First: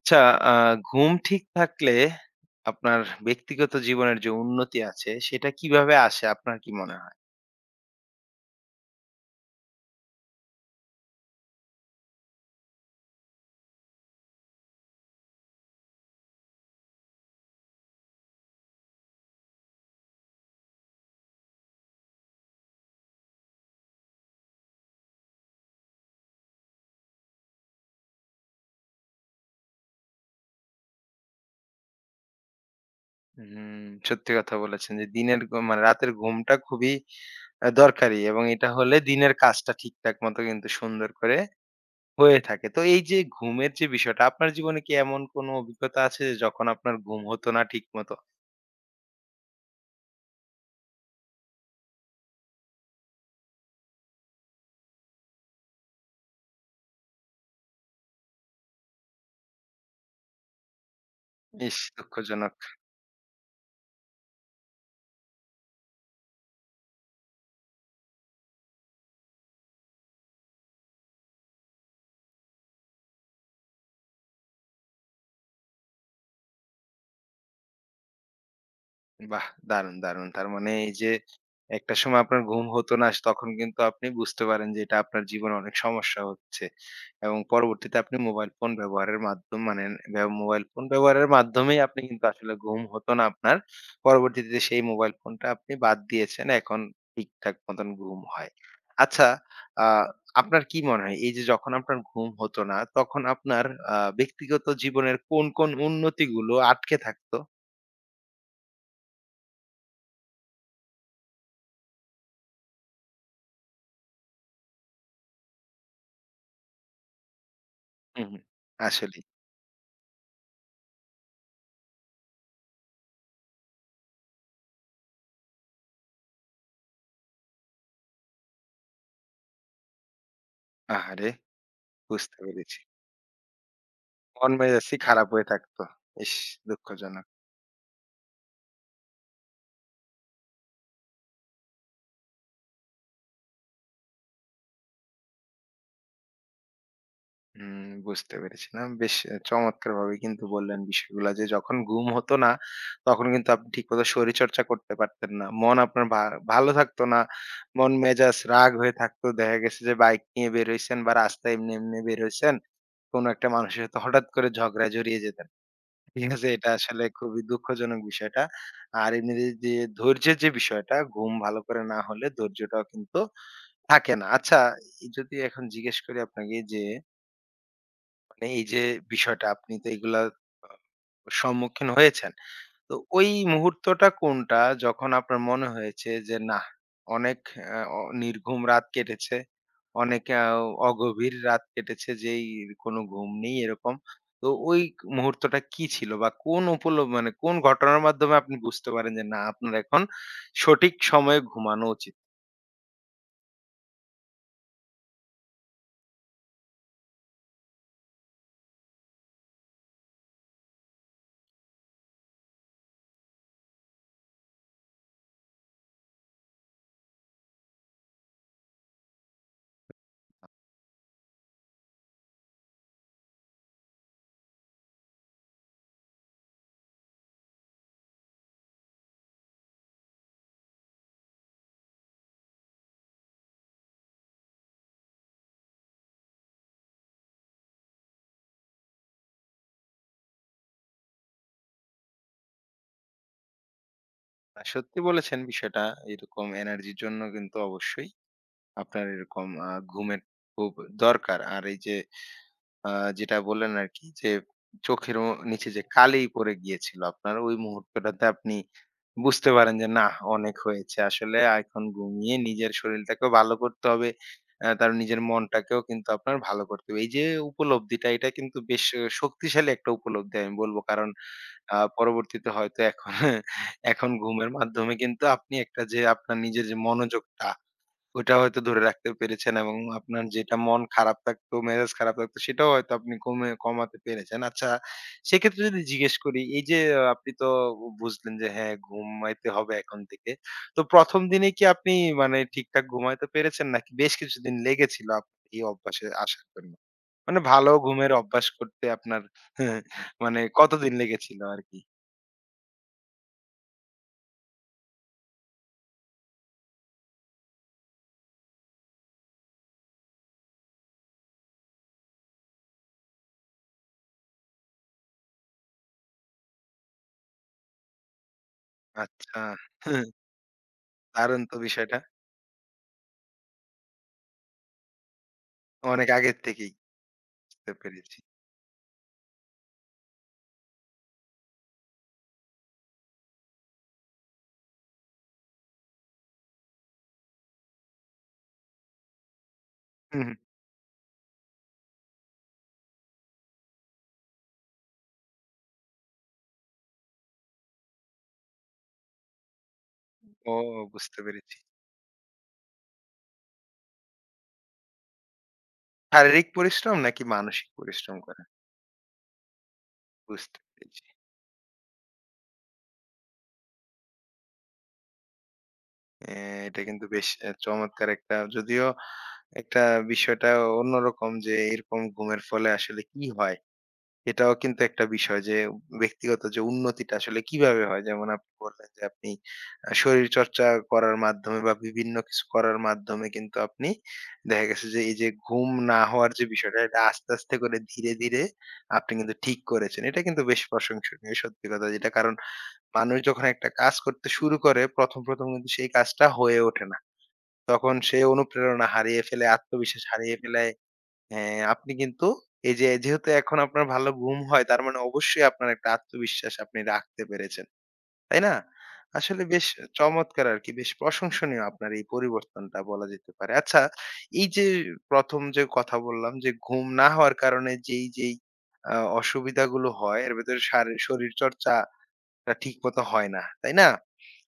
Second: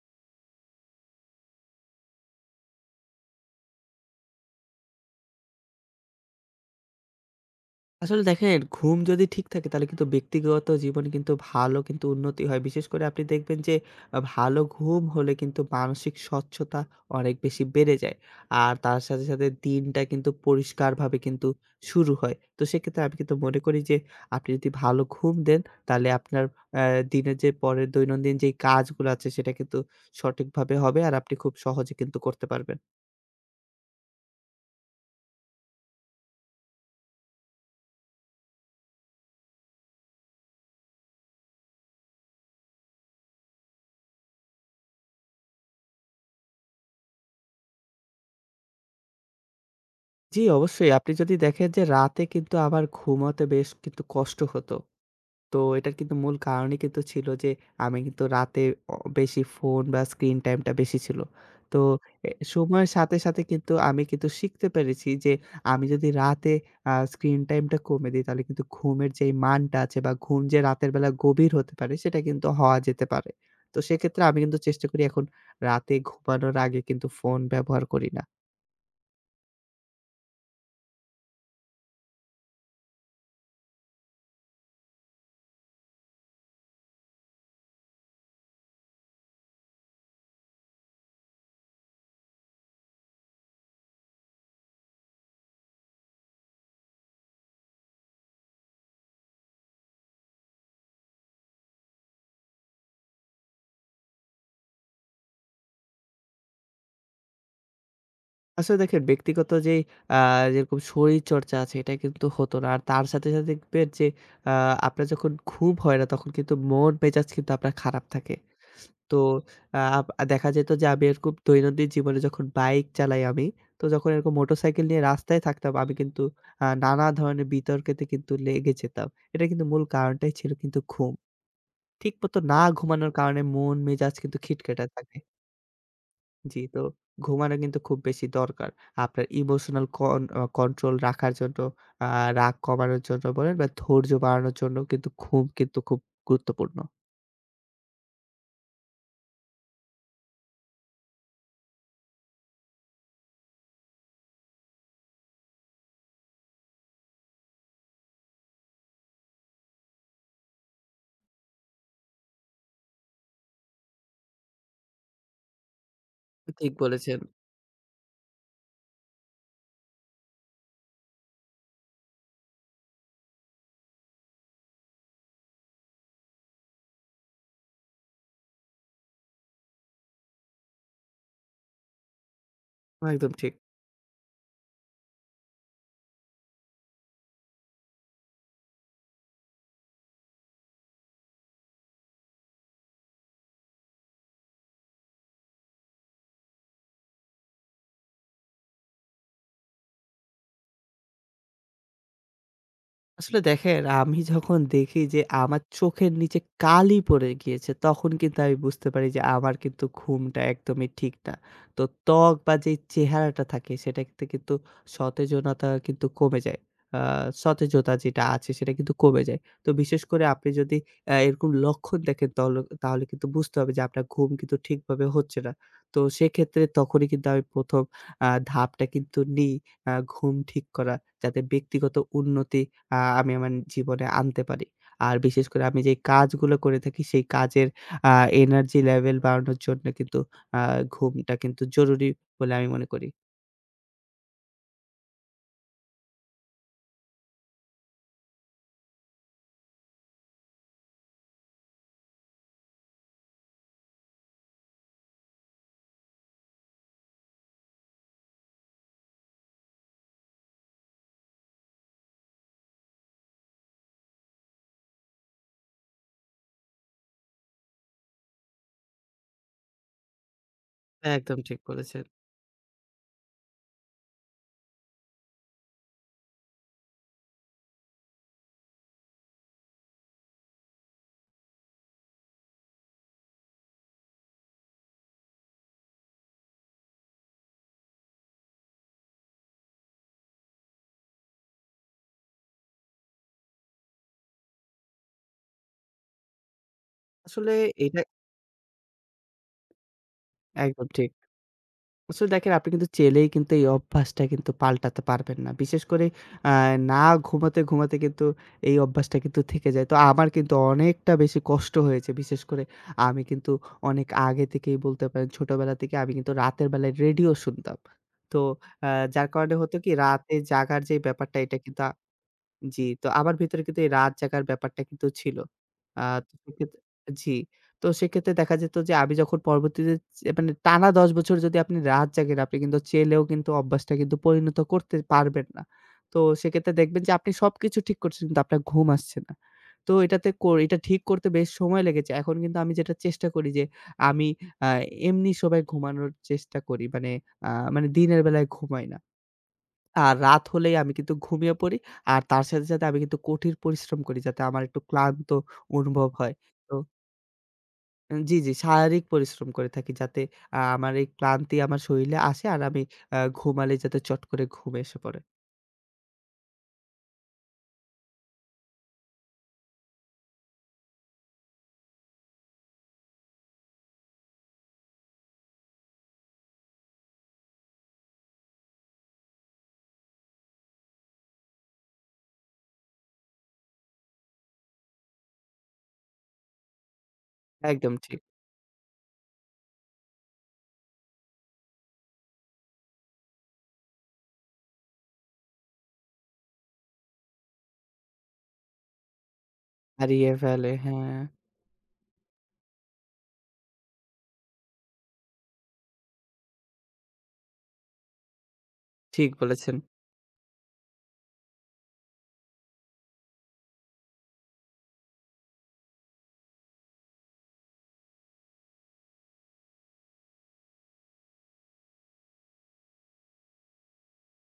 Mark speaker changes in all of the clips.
Speaker 1: আচ্ছা, আ ঘুম ঠিক থাকলে আপনার ব্যক্তিগত জীবনের যে উন্নতি আছে, সেটা কিভাবে আসে আপনার কি মনে হয়?
Speaker 2: আসলে দেখেন ঘুম যদি ঠিক থাকে তাহলে কিন্তু ব্যক্তিগত জীবনে কিন্তু ভালো কিন্তু উন্নতি হয়। বিশেষ করে আপনি দেখবেন যে ভালো ঘুম হলে কিন্তু মানসিক স্বচ্ছতা অনেক বেশি বেড়ে যায়। আর তার সাথে, সাথে দিনটা কিন্তু পরিষ্কারভাবে কিন্তু শুরু হয়। তো সেক্ষেত্রে আমি কিন্তু মনে করি যে আপনি যদি ভালো ঘুম দেন তাহলে আপনার অ্যা দিনের যে পরের দৈনন্দিন যেই কাজগুলো আছে সেটা কিন্তু সঠিকভাবে হবে আর আপনি খুব সহজে কিন্তু করতে পারবেন।
Speaker 1: হুম, সত্যি কথা বলেছেন যে দিনের ঘুম মানে রাতের ঘুমটা খুবই দরকারি এবং এটা হলে দিনের কাজটা ঠিকঠাক মতো কিন্তু সুন্দর করে হয়ে থাকে। তো এই যে ঘুমের যে বিষয়টা, আপনার জীবনে কি এমন কোনো অভিজ্ঞতা আছে যে যখন আপনার ঘুম হতো না ঠিক মতো?
Speaker 2: জি, অবশ্যই আপনি যদি দেখেন যে রাতে কিন্তু আমার ঘুমাতে বেশ কিন্তু কষ্ট হতো। তো এটার কিন্তু মূল কারণই কিন্তু ছিল যে আমি কিন্তু রাতে বেশি ফোন বা স্ক্রিন টাইমটা বেশি ছিল।
Speaker 1: ইস!
Speaker 2: তো এ
Speaker 1: দুঃখজনক।
Speaker 2: সময়ের সাথে, সাথে কিন্তু আমি কিন্তু শিখতে পেরেছি যে আমি যদি রাতে স্ক্রিন টাইমটা কমে দেই তাহলে কিন্তু ঘুমের যেই মানটা আছে বা ঘুম যে রাতের বেলা গভীর হতে পারে সেটা কিন্তু হওয়া যেতে পারে। তো সেক্ষেত্রে আমি কিন্তু চেষ্টা করি এখন রাতে ঘুমানোর আগে কিন্তু ফোন ব্যবহার করি না।
Speaker 1: বাহ! দারুণ, দারুণ। তার মানে এই যে একটা সময় আপনার ঘুম হতো না তখন কিন্তু আপনি বুঝতে পারেন যে এটা আপনার জীবনে অনেক সমস্যা হচ্ছে। এবং পরবর্তীতে আপনি মোবাইল ফোন ব্যবহারের মাধ্যম মানে মোবাইল ফোন ব্যবহারের মাধ্যমেই আপনি কিন্তু আসলে ঘুম হতো না আপনার। পরবর্তীতে সেই মোবাইল ফোনটা আপনি বাদ দিয়েছেন। এখন ঠিকঠাক মতন ঘুম হয়। আচ্ছা, আ আপনার কি মনে হয় এই যে যখন আপনার ঘুম হতো না তখন আপনার ব্যক্তিগত জীবনের কোন উন্নতিগুলো আটকে থাকতো?
Speaker 2: আসলে দেখেন ব্যক্তিগত যেই আ যেরকম শরীরচর্চা আছে এটা কিন্তু হতো না। আর তার সাথে, সাথে দেখবেন যে আ আপনার যখন ঘুম হয় না তখন কিন্তু মন মেজাজ কিন্তু আপনার খারাপ
Speaker 1: হু,
Speaker 2: থাকে।
Speaker 1: হু।
Speaker 2: তো
Speaker 1: আসলেই।
Speaker 2: আ আপ দেখা যেত যে আমি এরকম দৈনন্দিন জীবনে যখন বাইক চালাই আমি, তো যখন এরকম মোটরসাইকেল নিয়ে রাস্তায় থাকতাম আমি কিন্তু নানা ধরনের বিতর্কেতে কিন্তু লেগে যেতাম। এটা কিন্তু মূল কারণটাই ছিল কিন্তু ঘুম।
Speaker 1: আহারে!
Speaker 2: ঠিক
Speaker 1: বুঝতে
Speaker 2: মতো না
Speaker 1: পেরেছি।
Speaker 2: ঘুমানোর কারণে মন মেজাজ কিন্তু
Speaker 1: মন
Speaker 2: খিটখিটে
Speaker 1: মেজাজই
Speaker 2: থাকে।
Speaker 1: খারাপ হয়ে থাকতো। ইস!
Speaker 2: জি, তো
Speaker 1: দুঃখজনক।
Speaker 2: ঘুমানো কিন্তু খুব বেশি দরকার। আপনার ইমোশনাল কন আ কন্ট্রোল রাখার জন্য, আ রাগ কমানোর জন্য বলেন বা ধৈর্য বাড়ানোর জন্য কিন্তু ঘুম কিন্তু খুব গুরুত্বপূর্ণ।
Speaker 1: হুম, বুঝতে পেরেছি। না বেশ চমৎকারভাবে কিন্তু বললেন বিষয়গুলা যে যখন ঘুম হতো না, তখন কিন্তু আপনি ঠিকমতো শরীরচর্চা করতে পারতেন না। মন আপনার ভালো থাকতো না। মন মেজাজ রাগ হয়ে থাকতো। দেখা গেছে যে বাইক নিয়ে বের হইছেন বা রাস্তায় এমনি, এমনি বের হইছেন। কোন একটা মানুষের সাথে হঠাৎ করে ঝগড়ায় জড়িয়ে যেতেন। ঠিক আছে? এটা
Speaker 2: ঠিক
Speaker 1: আসলে
Speaker 2: বলেছেন।
Speaker 1: খুবই দুঃখজনক বিষয়টা। আর এমনিতে যে ধৈর্যের যে বিষয়টা, ঘুম ভালো করে না হলে ধৈর্যটাও কিন্তু থাকে না। আচ্ছা, এই যদি এখন জিজ্ঞেস করি আপনাকে যে, মানে এই যে বিষয়টা আপনি তো এগুলা আ সম্মুখীন হয়েছেন। তো ওই
Speaker 2: একদম ঠিক।
Speaker 1: মুহূর্তটা কোনটা যখন আপনার মনে হয়েছে যে না অনেক আ অ নির্ঘুম রাত কেটেছে, অনেক অগভীর রাত কেটেছে যেই কোনো ঘুম নেই এরকম। তো ওই মুহূর্তটা কি ছিল বা কোন মানে কোন ঘটনার মাধ্যমে আপনি বুঝতে পারেন যে না আপনার এখন সঠিক সময়ে ঘুমানো উচিত।
Speaker 2: আসলে দেখেন আমি যখন দেখি যে আমার চোখের নিচে কালি পড়ে গিয়েছে তখন কিন্তু আমি বুঝতে পারি যে আমার কিন্তু ঘুমটা একদমই ঠিক না। তো ত্বক বা যে চেহারাটা থাকে সেটা তে কিন্তু সতেজনতা কিন্তু কমে যায়। আ সতেজতা যেটা আছে সেটা কিন্তু কমে যায়। তো বিশেষ করে আপনি যদি এরকম লক্ষণ দেখেন তাহলে কিন্তু বুঝতে হবে যে আপনার ঘুম কিন্তু ঠিকভাবে হচ্ছে না। তো সেক্ষেত্রে তখনই কিন্তু আমি ১ম ধাপটা কিন্তু নিই, ঘুম ঠিক করা। যাতে ব্যক্তিগত উন্নতি আমি আমার জীবনে আনতে পারি। আর বিশেষ করে আমি যেই কাজগুলো করে থাকি সেই কাজের আ এনার্জি লেভেল বাড়ানোর জন্য কিন্তু আ ঘুমটা কিন্তু জরুরি বলে আমি মনে করি।
Speaker 1: সত্যি বলেছেন বিষয়টা এরকম এনার্জির জন্য কিন্তু অবশ্যই আপনার এরকম ঘুমের খুব দরকার। আর এই যে আ যেটা বললেন আরকি যে, চোখের ও নিচে যে কালি পড়ে গিয়েছিল আপনার, ওই মুহূর্তটাতে আপনি বুঝতে পারেন যে, নাহ অনেক হয়েছে। আসলে এখন ঘুমিয়ে নিজের শরীরটাকেও ভালো করতে হবে। তার নিজের মনটাকেও কিন্তু আপনার ভালো করতে হবে। এই যে উপলব্ধিটা, এটা কিন্তু বেশ শক্তিশালী একটা উপলব্ধি আমি বলব। কারণ
Speaker 2: একদম ঠিক বলেছেন।
Speaker 1: পরবর্তীতে হয়তো এখন এখন ঘুমের মাধ্যমে কিন্তু আপনি একটা যে আপনার নিজের যে মনোযোগটা ওইটা হয়তো ধরে রাখতে পেরেছেন এবং আপনার যেটা মন খারাপ থাকতো, মেজাজ খারাপ থাকতো সেটাও হয়তো আপনি কমাতে পেরেছেন। আচ্ছা সেক্ষেত্রে যদি জিজ্ঞেস করি এই যে আপনি তো বুঝলেন যে হ্যাঁ, ঘুমাইতে হবে এখন থেকে। তো ১ম দিনে কি আপনি মানে ঠিকঠাক ঘুমাইতে পেরেছেন নাকি বেশ কিছুদিন লেগেছিল আপনার এই অভ্যাসে আসার জন্য? মানে
Speaker 2: আসলে
Speaker 1: ভালো
Speaker 2: এটা
Speaker 1: ঘুমের অভ্যাস করতে আপনার মানে
Speaker 2: একদম
Speaker 1: কতদিন
Speaker 2: ঠিক।
Speaker 1: লেগেছিল আরকি?
Speaker 2: আসলে দেখেন আপনি কিন্তু চেলেই কিন্তু এই অভ্যাসটা কিন্তু পাল্টাতে পারবেন না। বিশেষ করে আ না ঘুমাতে, ঘুমাতে কিন্তু এই অভ্যাসটা কিন্তু থেকে যায়। তো আমার কিন্তু অনেকটা বেশি কষ্ট হয়েছে। বিশেষ করে আমি কিন্তু অনেক আগে থেকেই বলতে পারেন ছোটবেলা থেকে আমি কিন্তু রাতের বেলায় রেডিও শুনতাম। তো আ যার
Speaker 1: আচ্ছা।
Speaker 2: কারণে হতো কি রাতে জাগার যে ব্যাপারটা
Speaker 1: দারুণ
Speaker 2: এটা
Speaker 1: তো
Speaker 2: কিন্তু।
Speaker 1: বিষয়টা।
Speaker 2: জি, তো আমার ভেতরে কিন্তু এই রাত জাগার ব্যাপারটা কিন্তু ছিল। আ
Speaker 1: অনেক
Speaker 2: তো
Speaker 1: আগের থেকেই
Speaker 2: সেক্ষেত্রে জি,
Speaker 1: বুঝতে
Speaker 2: তো
Speaker 1: পেরেছি।
Speaker 2: সেক্ষেত্রে দেখা যেত যে আমি যখন পরবর্তীতে মানে টানা ১০ বছর যদি আপনি রাত জাগেন, আপনি কিন্তু চেলেও কিন্তু অভ্যাসটা কিন্তু পরিণত করতে পারবেন না। তো সেক্ষেত্রে দেখবেন যে আপনি সবকিছু ঠিক করছেন কিন্তু আপনার ঘুম আসছে না। তো
Speaker 1: হুম, হুম।
Speaker 2: এটা ঠিক করতে বেশ সময় লেগেছে। এখন কিন্তু আমি যেটা চেষ্টা করি যে আমি আ এমনি সময় ঘুমানোর চেষ্টা করি। আ মানে দিনের বেলায় ঘুমাই না। আর রাত
Speaker 1: ও
Speaker 2: হলেই আমি কিন্তু
Speaker 1: বুঝতে
Speaker 2: ঘুমিয়ে
Speaker 1: পেরেছি।
Speaker 2: পড়ি। আর তার সাথে, সাথে আমি কিন্তু কঠিন পরিশ্রম করি যাতে আমার একটু ক্লান্ত অনুভব হয়।
Speaker 1: শারীরিক
Speaker 2: তো
Speaker 1: পরিশ্রম নাকি মানসিক পরিশ্রম
Speaker 2: জি,
Speaker 1: করা?
Speaker 2: জি, শারীরিক পরিশ্রম করে থাকি যাতে
Speaker 1: বুঝতে
Speaker 2: আমার
Speaker 1: পেরেছি।
Speaker 2: এই ক্লান্তি আমার শরীলে আসে আর আমি ঘুমালে যাতে চট করে ঘুম এসে পড়ে।
Speaker 1: অ্যা এটা কিন্তু বেশ চমৎকার একটা যদিও একটা বিষয়টা অন্যরকম যে এরকম ঘুমের ফলে আসলে কি হয়? এটাও কিন্তু একটা বিষয় যে ব্যক্তিগত যে উন্নতিটা আসলে কিভাবে হয়? যেমন আপনি বললেন যে আপনি শরীরচর্চা করার মাধ্যমে বা বিভিন্ন কিছু করার মাধ্যমে কিন্তু আপনি দেখা গেছে যে এই যে ঘুম না হওয়ার যে বিষয়টা এটা আস্তে, আস্তে করে
Speaker 2: একদম
Speaker 1: ধীরে,
Speaker 2: ঠিক।
Speaker 1: ধীরে আপনি কিন্তু ঠিক করেছেন। এটা কিন্তু বেশ প্রশংসনীয় সত্যি কথা যেটা। কারণ মানুষ যখন একটা কাজ করতে শুরু করে ১ম কিন্তু সেই কাজটা হয়ে ওঠে না। তখন সে অনুপ্রেরণা হারিয়ে ফেলে, আত্মবিশ্বাস
Speaker 2: হারিয়ে
Speaker 1: হারিয়ে ফেলে।
Speaker 2: ফেলে, হ্যাঁ,
Speaker 1: হ্যাঁ, আপনি কিন্তু এই যে যেহেতু এখন আপনার ভালো ঘুম হয় তার মানে অবশ্যই আপনার একটা আত্মবিশ্বাস আপনি রাখতে পেরেছেন। তাই না?
Speaker 2: ঠিক
Speaker 1: আসলে বেশ
Speaker 2: বলেছেন।
Speaker 1: চমৎকার আরকি। বেশ প্রশংসনীয় আপনার এই পরিবর্তনটা বলা যেতে পারে। আচ্ছা, এই যে ১ম, যে কথা বললাম যে ঘুম না হওয়ার কারণে যেই আ অসুবিধাগুলো হয় এর ভেতরে শরীরচর্চাটা ঠিক মতো হয় না। তাই না?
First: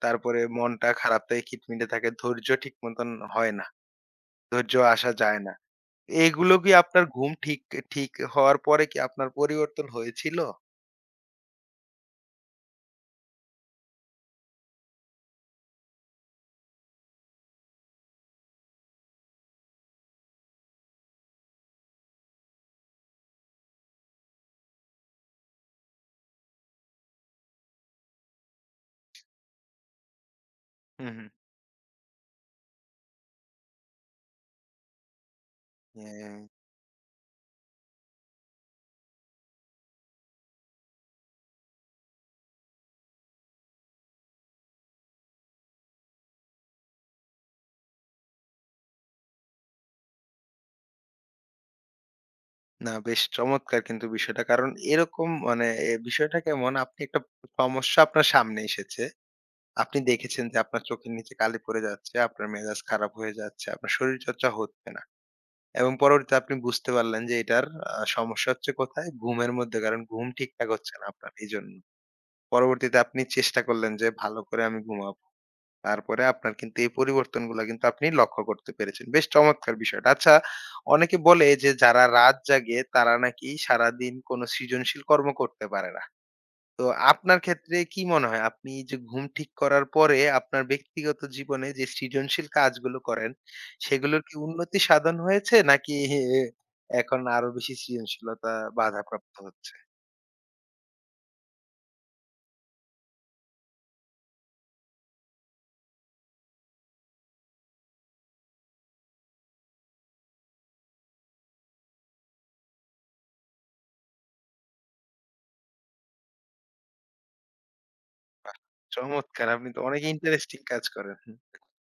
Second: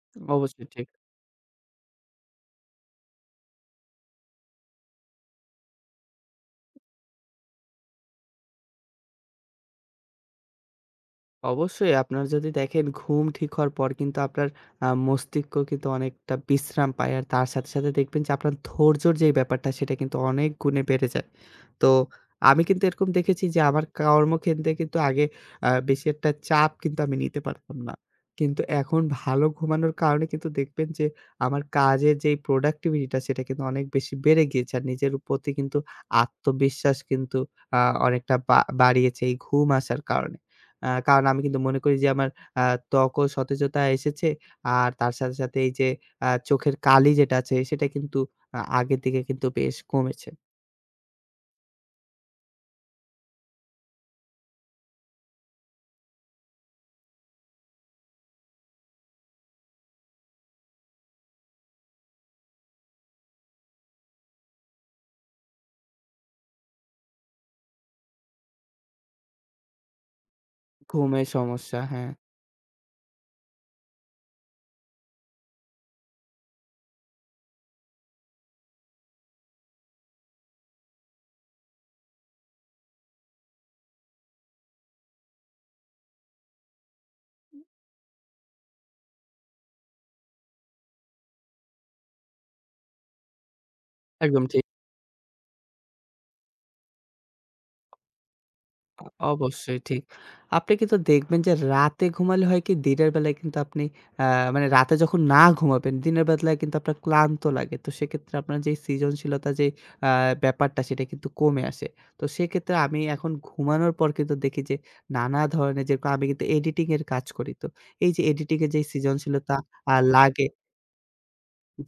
Speaker 1: তারপরে
Speaker 2: অবশ্যই ঠিক।
Speaker 1: মনটা খারাপ থাকে, খিটমিটে থাকে। ধৈর্য ঠিক মতন হয় না। ধৈর্য আসা যায় না। এগুলো কি আপনার ঘুম ঠিক ঠিক হওয়ার পরে কি আপনার পরিবর্তন হয়েছিল?
Speaker 2: অবশ্যই আপনার যদি দেখেন ঘুম ঠিক হওয়ার পর কিন্তু আপনার মস্তিষ্ক কিন্তু অনেকটা বিশ্রাম পায়। আর তার সাথে, সাথে দেখবেন যে আপনার ধৈর্যর যে ব্যাপারটা সেটা কিন্তু অনেক গুণে বেড়ে যায়। তো আমি কিন্তু এরকম দেখেছি যে আমার কর্মক্ষেত্রে কিন্তু আগে বেশি একটা চাপ কিন্তু আমি নিতে পারতাম না। কিন্তু এখন ভালো ঘুমানোর কারণে কিন্তু দেখবেন যে
Speaker 1: হুম, হুম।
Speaker 2: আমার কাজের যেই productivity টা সেটা কিন্তু অনেক বেশি বেড়ে গিয়েছে। আর নিজের প্রতি কিন্তু
Speaker 1: হ্যাঁ,
Speaker 2: আত্মবিশ্বাস কিন্তু আ অনেকটা বাড়িয়েছে এই ঘুম আসার কারণে। কারণ আমি কিন্তু মনে করি যে আমার আ ত্বকও সতেজতা এসেছে। আর তার সাথে, সাথে এই যে চোখের কালি যেটা আছে সেটা কিন্তু আগের থেকে কিন্তু বেশ কমেছে।
Speaker 1: না বেশ চমৎকার কিন্তু বিষয়টা। কারণ এরকম মানে এ বিষয়টা কেমন আপনি একটা সমস্যা আপনার সামনে এসেছে। আপনি দেখেছেন যে আপনার চোখের নিচে কালি পড়ে যাচ্ছে, আপনার মেজাজ খারাপ হয়ে যাচ্ছে, আপনার শরীরচর্চা হচ্ছে না। এবং পরবর্তীতে আপনি বুঝতে পারলেন যে এটার সমস্যা হচ্ছে কোথায়? ঘুমের মধ্যে। কারণ ঘুম ঠিকঠাক হচ্ছে না
Speaker 2: ঘুমের
Speaker 1: আপনার এজন্য।
Speaker 2: সমস্যা, হ্যাঁ,
Speaker 1: পরবর্তীতে আপনি চেষ্টা করলেন যে ভালো করে আমি ঘুমাবো। তারপরে আপনার কিন্তু এই পরিবর্তনগুলা কিন্তু আপনি লক্ষ্য করতে পেরেছেন। বেশ চমৎকার বিষয়টা। আচ্ছা অনেকে বলে যে যারা রাত জাগে তারা নাকি সারাদিন কোনো সৃজনশীল কর্ম করতে পারে না। তো আপনার ক্ষেত্রে কি মনে হয় আপনি যে ঘুম ঠিক করার পরে আপনার ব্যক্তিগত জীবনে যে সৃজনশীল কাজগুলো করেন সেগুলোর কি
Speaker 2: একদম ঠিক।
Speaker 1: উন্নতি সাধন হয়েছে নাকি এখন আরো বেশি সৃজনশীলতা
Speaker 2: আ
Speaker 1: বাধাপ্রাপ্ত হচ্ছে?
Speaker 2: অবশ্যই ঠিক। আপনি কিন্তু দেখবেন যে রাতে ঘুমালে হয় কি দিনের বেলায় কিন্তু আপনি আ মানে রাতে যখন না ঘুমাবেন দিনের বেলায় কিন্তু আপনার ক্লান্ত লাগে। তো সেক্ষেত্রে আপনার যে সৃজনশীলতা যে আ ব্যাপারটা সেটা কিন্তু কমে আসে। তো সেক্ষেত্রে আমি এখন ঘুমানোর পর কিন্তু দেখি যে নানা ধরনের যেরকম আমি কিন্তু এডিটিং এর কাজ করি। তো এই যে
Speaker 1: বাহ!
Speaker 2: এডিটিং এর যে
Speaker 1: চমৎকার
Speaker 2: সৃজনশীলতা
Speaker 1: আপনি তো
Speaker 2: আ
Speaker 1: অনেক
Speaker 2: লাগে
Speaker 1: ইন্টারেস্টিং কাজ করেন। হুম।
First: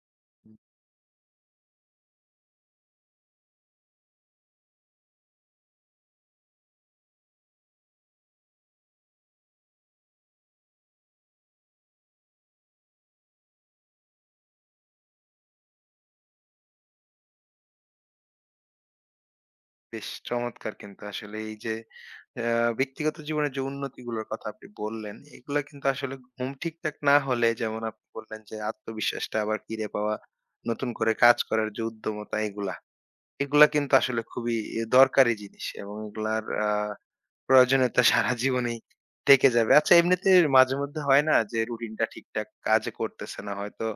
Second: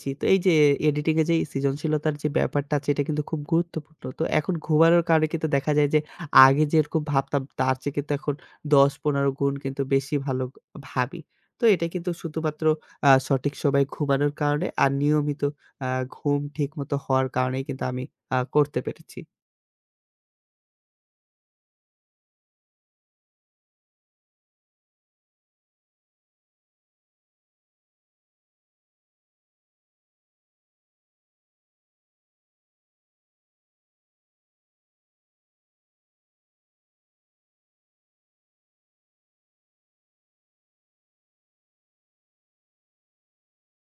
Speaker 2: জি, তো এই যে এডিটিং এ যে সৃজনশীলতার যে ব্যাপারটা আছে এটা কিন্তু খুব গুরুত্বপূর্ণ। তো এখন ঘুমানোর কারণে কিন্তু দেখা যায় যে আগে যেরকম ভাবতাম তার চেয়ে কিন্তু এখন ১০-১৫ গুণ কিন্তু বেশি ভালো ভাবি। তো এটা কিন্তু শুধুমাত্র সঠিক সময়ে ঘুমানোর কারণে আর নিয়মিত আ ঘুম ঠিকমতো হওয়ার কারণেই কিন্তু আমি করতে পেরেছি।
Speaker 1: বেশ চমৎকার কিন্তু আসলে এই যে ব্যক্তিগত জীবনের যে উন্নতিগুলোর কথা আপনি বললেন এগুলা কিন্তু আসলে ঘুম ঠিকঠাক না হলে যেমন আপনি বললেন যে আত্মবিশ্বাসটা আবার ফিরে পাওয়া নতুন করে কাজ করার যে উদ্যমতা এগুলা এগুলা কিন্তু আসলে খুবই দরকারি জিনিস এবং এগুলার প্রয়োজনীয়তা সারা জীবনেই থেকে যাবে। আচ্ছা এমনিতে মাঝে মধ্যে হয় না যে রুটিনটা ঠিকঠাক কাজ করতেছে না হয়তো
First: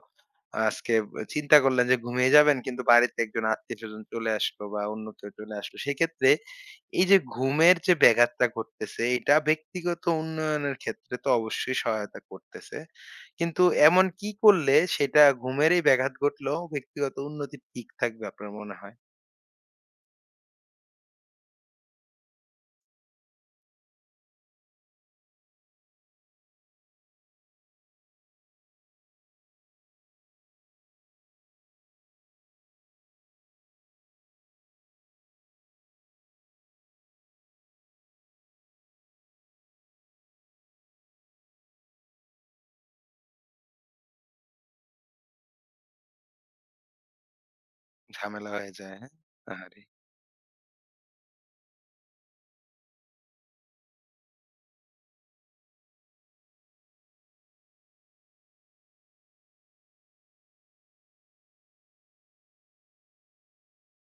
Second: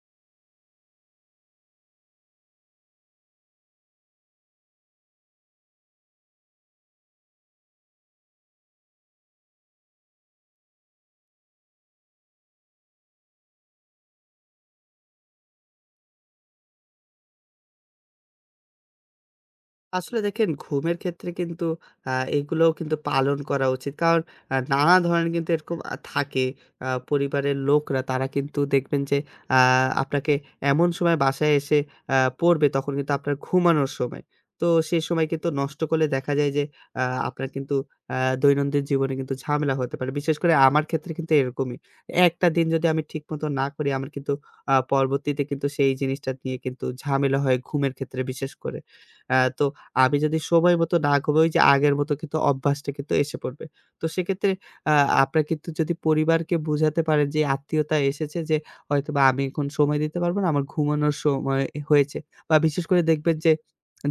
Speaker 1: আজকে চিন্তা করলেন যে ঘুমিয়ে যাবেন কিন্তু বাড়িতে একজন আত্মীয়স্বজন চলে আসলো বা অন্য কেউ চলে আসলো। সেক্ষেত্রে এই যে ঘুমের যে ব্যাঘাতটা ঘটতেছে এটা ব্যক্তিগত উন্নয়নের ক্ষেত্রে তো অবশ্যই সহায়তা করতেছে। কিন্তু এমন কি করলে সেটা ঘুমের এই ব্যাঘাত ঘটলেও ব্যক্তিগত উন্নতি ঠিক থাকবে আপনার মনে হয়?
Speaker 2: আসলে দেখেন ঘুমের ক্ষেত্রে কিন্তু আ এগুলোও কিন্তু পালন করা উচিত। কারণ নানা ধরনের কিন্তু এরকম থাকে। পরিবারের লোকরা তারা কিন্তু দেখবেন যে আ আপনাকে এমন সময় বাসায় এসে পড়বে তখন কিন্তু আপনার ঘুমানোর সময়। তো সেই সময় কিন্তু নষ্ট করলে দেখা যায় যে আ আপনার কিন্তু আ দৈনন্দিন জীবনে কিন্তু ঝামেলা হতে পারে। বিশেষ করে আমার ক্ষেত্রে কিন্তু এরকমই। একটা দিন যদি আমি ঠিকমতো না করি, আমার কিন্তু পরবর্তীতে কিন্তু সেই জিনিসটা নিয়ে কিন্তু ঝামেলা হয় ঘুমের ক্ষেত্রে
Speaker 1: ঝামেলা
Speaker 2: বিশেষ
Speaker 1: হয়ে
Speaker 2: করে।
Speaker 1: যায়, হ্যাঁ?
Speaker 2: তো
Speaker 1: আহারে!
Speaker 2: আমি যদি সময় মতো না ঘুমাই, ওই যে আগের মতো কিন্তু অভ্যাসটা কিন্তু এসে পড়বে। তো সেক্ষেত্রে আ আপনারা কিন্তু যদি পরিবারকে বুঝাতে পারেন যে আত্মীয়তা এসেছে, যে হয়তোবা আমি এখন সময় দিতে পারবো না, আমার ঘুমানোর সময় হয়েছে। বা বিশেষ করে দেখবেন যে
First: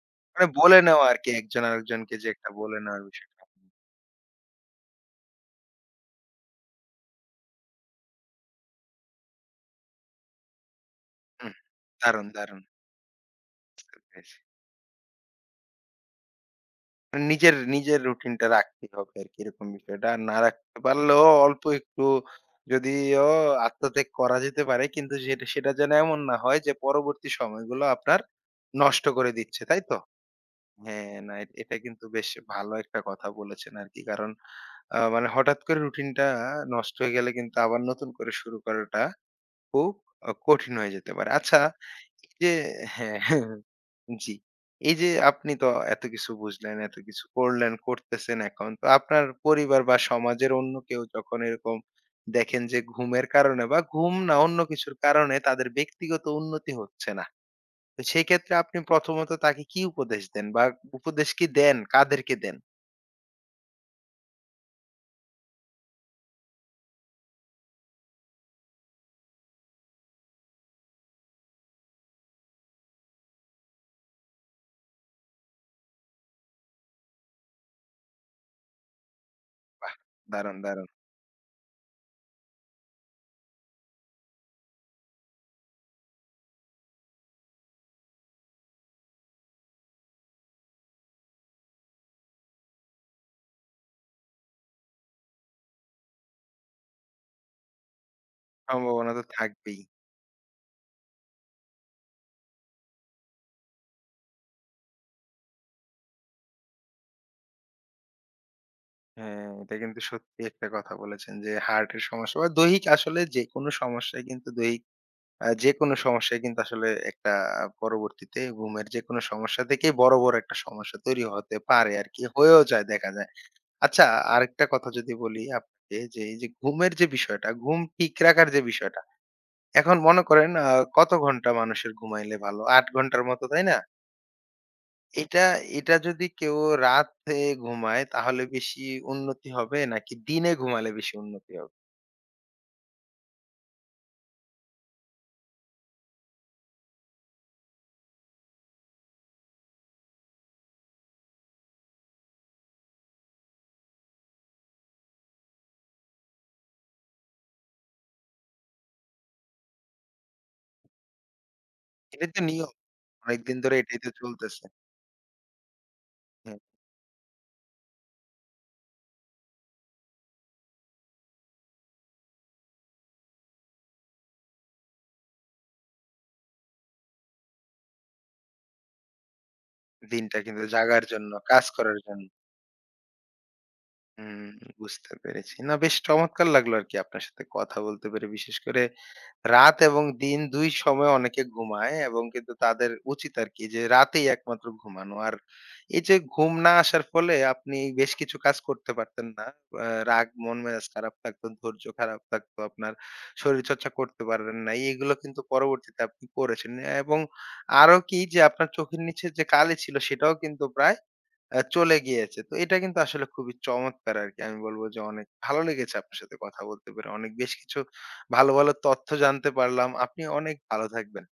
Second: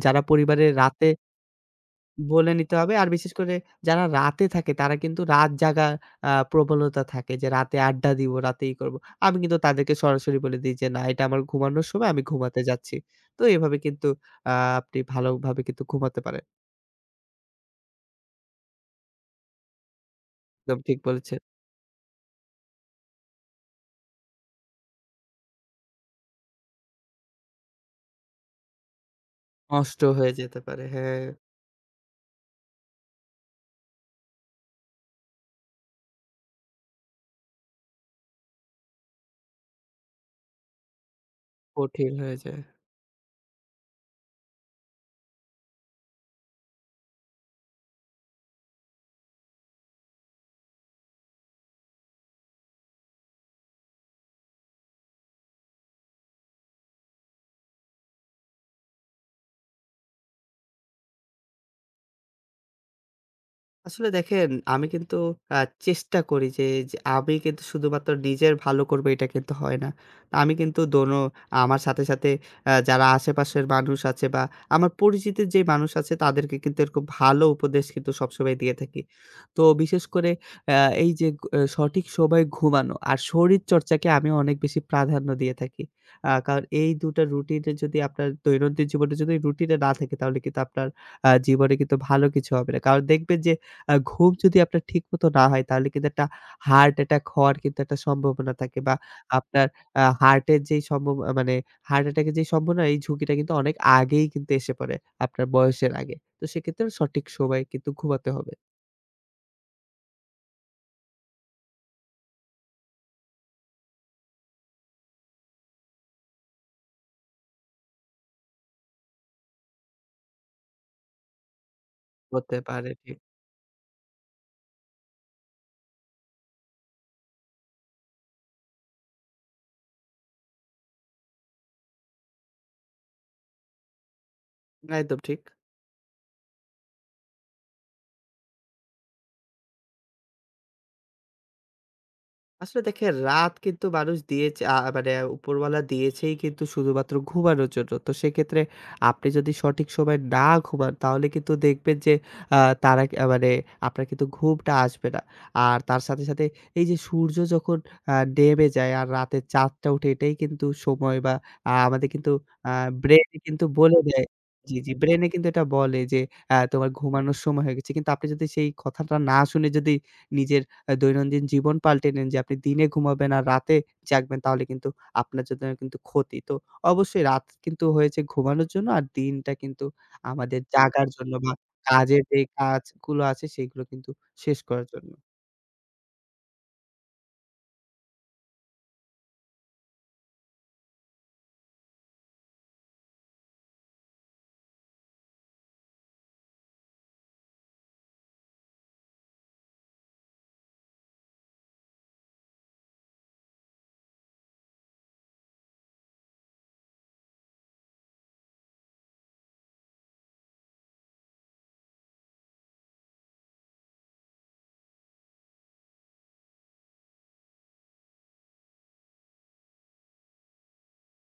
Speaker 2: যারা
Speaker 1: মানে
Speaker 2: পরিবারে
Speaker 1: বলে নেওয়া
Speaker 2: রাতে
Speaker 1: আরকি একজন আরেকজনকে যে একটা
Speaker 2: বলে নিতে
Speaker 1: বলে
Speaker 2: হবে।
Speaker 1: নেওয়ার
Speaker 2: আর বিশেষ
Speaker 1: বিষয়টা।
Speaker 2: করে যারা রাতে থাকে তারা কিন্তু রাত জাগার প্রবলতা থাকে, যে রাতে আড্ডা দিব, রাতে করব। আমি কিন্তু তাদেরকে সরাসরি বলে দেই যে, "না, এটা আমার
Speaker 1: হুম,
Speaker 2: ঘুমানোর সময়, আমি
Speaker 1: দারুণ,
Speaker 2: ঘুমাতে
Speaker 1: দারুণ।
Speaker 2: যাচ্ছি।" তো এভাবে কিন্তু
Speaker 1: বেশ।
Speaker 2: আ আপনি ভালোভাবে কিন্তু ঘুমাতে পারেন।
Speaker 1: মানে নিজের, নিজের রুটিনটা রাখতেই হবে আরকি এরকম বিষয়টা। আর না রাখতে
Speaker 2: একদম ঠিক
Speaker 1: পারলেও
Speaker 2: বলেছেন।
Speaker 1: অল্প একটু যদিও আত্মত্যাগ করা যেতে পারে কিন্তু সেটা সেটা যেন এমন না হয় যে পরবর্তী সময়গুলো আপনার নষ্ট করে দিচ্ছে, তাই তো?
Speaker 2: নষ্ট হয়ে যেতে পারে,
Speaker 1: হ্যাঁ,
Speaker 2: হ্যাঁ।
Speaker 1: না এটা কিন্তু বেশ ভালো একটা কথা বলেছেন আরকি। কারণ মানে হঠাৎ করে রুটিনটা নষ্ট হয়ে গেলে কিন্তু আবার নতুন করে শুরু করাটা খুব কঠিন হয়ে যেতে পারে। আচ্ছা,
Speaker 2: কঠিন হয়ে
Speaker 1: এই যে
Speaker 2: যায়।
Speaker 1: হ্যাঁ, হ্যাঁ, হ্যাঁ, জি। এই যে আপনি তো এত কিছু বুঝলেন, এত কিছু করলেন, করতেছেন এখন। তো আপনার পরিবার বা সমাজের অন্য কেউ যখন এরকম দেখেন যে ঘুমের কারণে বা ঘুম না অন্য কিছুর কারণে তাদের ব্যক্তিগত উন্নতি হচ্ছে না। তো সেই ক্ষেত্রে আপনি প্রথমত তাকে কি উপদেশ দেন বা উপদেশ কি দেন? কাদেরকে দেন?
Speaker 2: আসলে দেখেন, আমি কিন্তু আ চেষ্টা করি যে, আমি কিন্তু শুধুমাত্র নিজের ভালো করব এটা কিন্তু হয় না। আমি কিন্তু দোনো আমার সাথে, সাথে যারা আশেপাশের মানুষ আছে বা আমার পরিচিতের যে মানুষ আছে তাদেরকে কিন্তু এরকম ভালো উপদেশ কিন্তু সবসময় দিয়ে থাকি। তো
Speaker 1: বাহ!
Speaker 2: বিশেষ করে
Speaker 1: দারুণ,
Speaker 2: আ
Speaker 1: দারুণ।
Speaker 2: এই যে সঠিক সময়ে ঘুমানো আর শরীরচর্চাকে আমি অনেক বেশি প্রাধান্য দিয়ে থাকি। কারণ এই ২ টা রুটিনে যদি আপনার দৈনন্দিন জীবনে যদি রুটিনে না থাকে তাহলে কিন্তু আপনার জীবনে কিন্তু ভালো কিছু হবে না। কারণ দেখবেন যে ঘুম যদি আপনার ঠিকমতো না হয় তাহলে কিন্তু একটা হার্ট অ্যাটাক হওয়ার কিন্তু একটা সম্ভাবনা থাকে, বা
Speaker 1: সম্ভাবনা তো
Speaker 2: আপনার
Speaker 1: থাকবেই।
Speaker 2: হার্টের যেই সম্ভব আ মানে হার্ট অ্যাটাকের যেই সম্ভাবনা, এই ঝুঁকিটা কিন্তু অনেক আগেই কিন্তু এসে পড়ে আপনার বয়সের আগে। তো সেক্ষেত্রে সঠিক সময়ে কিন্তু ঘুমাতে হবে।
Speaker 1: হ্যাঁ, এটা কিন্তু সত্যি একটা কথা বলেছেন যে হার্টের সমস্যা বা দৈহিক আসলে যেকোনো সমস্যায় কিন্তু দৈহিক যেকোনো সমস্যায় কিন্তু আসলে একটা পরবর্তীতে ঘুমের যেকোনো সমস্যা থেকেই বড় বড় একটা সমস্যা তৈরি হতে পারে আর কি
Speaker 2: হতে
Speaker 1: হয়েও যায়
Speaker 2: পারে,
Speaker 1: দেখা
Speaker 2: ঠিক।
Speaker 1: যায়। আচ্ছা আরেকটা কথা যদি বলি আপনাকে যে এই যে ঘুমের যে বিষয়টা ঘুম ঠিক রাখার যে বিষয়টা এখন মনে করেন কত ঘন্টা মানুষের ঘুমাইলে ভালো ৮ ঘন্টার মতো তাই না
Speaker 2: একদম ঠিক।
Speaker 1: এটা, এটা যদি কেউ রাতে ঘুমায় তাহলে বেশি উন্নতি হবে নাকি দিনে ঘুমালে বেশি উন্নতি হবে?
Speaker 2: আসলে দেখেন রাত কিন্তু মানুষ দিয়েছে, মানে উপরওয়ালা দিয়েছেই কিন্তু শুধুমাত্র ঘুমানোর জন্য। তো সেক্ষেত্রে আপনি যদি সঠিক সময়ে না ঘুমান তাহলে কিন্তু দেখবেন যে আ তারা, মানে আপনার কিন্তু ঘুমটা আসবে না। আর তার সাথে, সাথে এই যে সূর্য যখন নেমে যায় আর রাতের চাঁদটা ওঠে, এটাই কিন্তু সময় বা আমাদের কিন্তু
Speaker 1: এটাই তো
Speaker 2: আ
Speaker 1: নিয়ম।
Speaker 2: ব্রেইনে
Speaker 1: অনেকদিন
Speaker 2: কিন্তু
Speaker 1: ধরে
Speaker 2: বলে
Speaker 1: এটাই তো
Speaker 2: দেয়।
Speaker 1: চলতেছে।
Speaker 2: জি, জি, ব্রেইনে কিন্তু এটা বলে যে
Speaker 1: হ্যাঁ,
Speaker 2: তোমার ঘুমানোর সময় হয়ে গেছে। কিন্তু আপনি যদি সেই কথাটা না শুনে যদি নিজের দৈনন্দিন জীবন পাল্টে নেন যে আপনি দিনে ঘুমাবেন আর রাতে জাগবেন, তাহলে কিন্তু আপনার জন্য কিন্তু ক্ষতি। তো অবশ্যই রাত কিন্তু হয়েছে ঘুমানোর জন্য আর দিনটা কিন্তু
Speaker 1: দিনটা
Speaker 2: আমাদের
Speaker 1: কিন্তু জাগার
Speaker 2: জাগার
Speaker 1: জন্য,
Speaker 2: জন্য বা
Speaker 1: কাজ করার
Speaker 2: কাজের
Speaker 1: জন্য।
Speaker 2: যে কাজগুলো আছে সেগুলো কিন্তু
Speaker 1: হুম,
Speaker 2: শেষ করার জন্য।
Speaker 1: বুঝতে পেরেছি। না বেশ চমৎকার লাগলো আরকি আপনার সাথে কথা বলতে পেরে। বিশেষ করে রাত এবং দিন ২ সময় অনেকে ঘুমায় এবং কিন্তু তাদের উচিত আরকি যে রাতেই একমাত্র ঘুমানো। আর এই যে ঘুম না আসার ফলে আপনি বেশ কিছু কাজ করতে পারতেন না। রাগ মন মেজাজ খারাপ থাকতো, ধৈর্য খারাপ থাকতো, আপনার শরীরচর্চা করতে পারবেন না। এগুলো কিন্তু পরবর্তীতে আপনি করেছেন। এবং আরো কি যে আপনার চোখের নিচে যে কালি ছিল সেটাও কিন্তু প্রায় চলে গিয়েছে। তো এটা কিন্তু আসলে খুবই চমৎকার আরকি। আমি বলব যে অনেক ভালো লেগেছে আপনার সাথে কথা বলতে পেরে। অনেক বেশ কিছু ভালো, ভালো তথ্য জানতে পারলাম। আপনি অনেক ভালো থাকবেন।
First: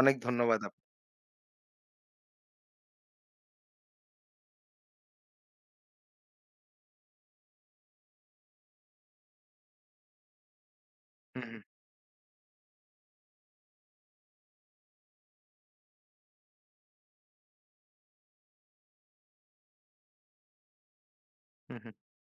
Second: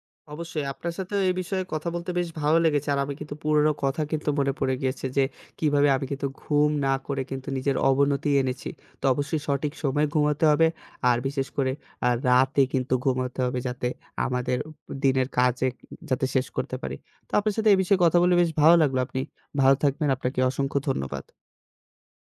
Speaker 1: অনেক ধন্যবাদ
Speaker 2: অবশ্যই, আপনার সাথেও এই বিষয়ে কথা বলতে বেশ ভালো লেগেছে। আর আমি কিন্তু পুরনো কথা কিন্তু মনে পড়ে গিয়েছে যে, কিভাবে আমি কিন্তু ঘুম না করে কিন্তু নিজের অবনতি এনেছি। তো অবশ্যই সঠিক সময়ে ঘুমাতে হবে। আর
Speaker 1: হু,
Speaker 2: বিশেষ
Speaker 1: হু।
Speaker 2: করে রাতে কিন্তু ঘুমাতে হবে যাতে আমাদের দিনের কাজে যাতে শেষ করতে পারি। তো আপনার সাথে এই বিষয়ে কথা বলে বেশ ভালো লাগলো। আপনি ভালো থাকবেন। আপনাকে অসংখ্য ধন্যবাদ।
Speaker 1: হু, হু।